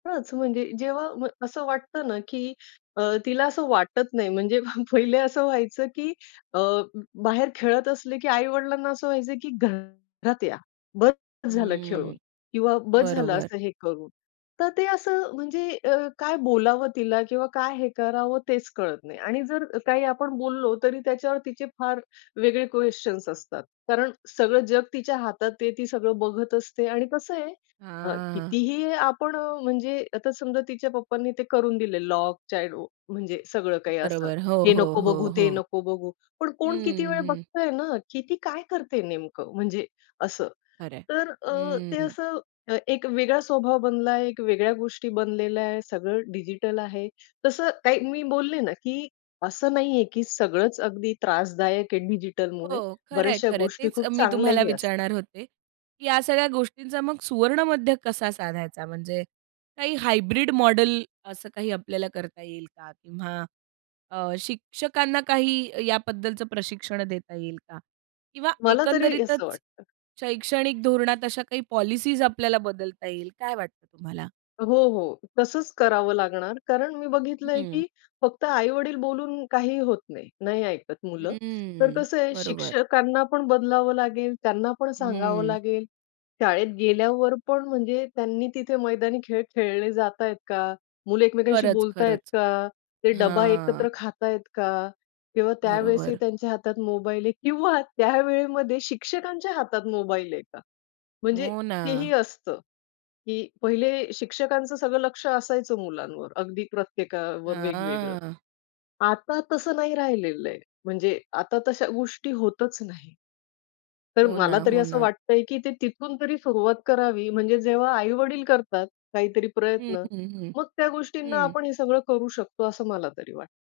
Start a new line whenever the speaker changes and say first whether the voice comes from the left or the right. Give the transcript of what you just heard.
left: हाच, म्हणजे जेव्हा म्ह असं वाटतं ना की अ, तिला असं वाटत नाही, म्हणजे पहा, पहिले असं व्हायचं की अ, बाहेर खेळत असले की आई-वडिलांना असं व्हायचं की घरात या, बस झालं
right: हम्म,
left: खेळून किंवा बस झालं
right: बरोबर.
left: असं हे करून. तर ते असं, म्हणजे अ, काय बोलावं तिला किंवा काय हे करावं? तेच कळत नाही आणि जर काही आपण बोललो, तरी त्याच्यावर तिचे फार वेगळे क्वेश्चन्स असतात. कारण सगळं जग तिच्या हातात, आता ते ती सगळं बघत असते आणि कसं आहे अ,
right: हां.
left: कितीही आपण अ, म्हणजे आता समजा तिच्या पप्पांनी ते करून दिले लॉकच चाहीडो म्हणजे सगळं काही असं,
right: बरोबर, हो,
left: हे
right: हो,
left: नको बघू,
right: हो,
left: ते
right: हो.
left: नको बघू. पण कोण किती
right: हं,
left: वेळ
right: हं.
left: बघतंय ना की ती काय करते नेमकं? म्हणजे असं.
right: खरं आहे.
left: तर अ, ते
right: हं.
left: असं अ, एक वेगळा स्वभाव बनला आहे, एक वेगळ्या गोष्टी बनलेल्या आहे सगळं डिजिटल आहेत. तसं काही मी बोलले ना की असं नाही आहे की सगळंच अगदी त्रासदायक आहे डिजिटलमुळे,
right: हो, खरंय,
left: बऱ्याचश्या
right: खरंय.
left: गोष्टी
right: तेच अ,
left: खूप
right: मी
left: चांगल्या
right: तुम्हाला
left: ही असतात.
right: विचारणार होते. या सगळ्या गोष्टींचा मग सुवर्णमध्य कसा साधायचा? म्हणजे काही हायब्रिड मॉडेल असं काही आपल्याला करता येईल का? किंवा अ, शिक्षकांना काही याबद्दलचं प्रशिक्षण देता येईल का? किंवा
left: मला तरी असं
right: एकंदरीतच
left: वाटतं.
right: शैक्षणिक धोरणात अशा काही पॉलिसीज आपल्याला बदलता येईल, काय वाटतं तुम्हाला?
left: हो, हो. तसंच करावं लागणार, कारण मी बघितलं आहे
right: हं.
left: की फक्त आई-वडील बोलून काहीही होत नाही, नाही ऐकत मुलं. तर
right: हं,
left: कसं आहे,
right: बरोबर.
left: शिक्षकांना पण बदलावं लागेल, त्यांना पण सांगावं
right: हं.
left: लागेल. शाळेत गेल्यावर पण, म्हणजे त्यांनी तिथे मैदानी खेळ खेळले जातायेत का? मुलं एकमेकांशी
right: खरंच,
left: बोलतायेत
right: खरंच.
left: का? ते डबा
right: हां.
left: एकत्र खातायत का? किंवा त्यावेळेस ही
right: बरोबर.
left: त्यांच्या हातात मोबाईल आहे किंवा त्या वेळेमध्ये शिक्षकांच्या हातात मोबाईल आहे का? म्हणजे
right: हो
left: ते
right: ना.
left: ही असतं की पहिले शिक्षकांचं सगळं लक्ष असायचं मुलांवर, अगदी प्रत्येकावर वेगवेगळं.
right: हां.
left: आता तसं नाही राहिलेलं आहे, म्हणजे आता तश्या गोष्टी होतच नाहीत. तर
right: हो
left: मला
right: ना,
left: तरी
right: हो
left: असं
right: ना.
left: वाटतंय की ते तिथून तरी सुरुवात करावी, म्हणजे जेव्हा आई-वडील करतात, काहीतरी
right: हं,
left: प्रयत्न,
right: हं, हं,
left: मग त्या गोष्टींना
right: हं.
left: आपण हे सगळं करू शकतो, असं मला तरी वाटतं.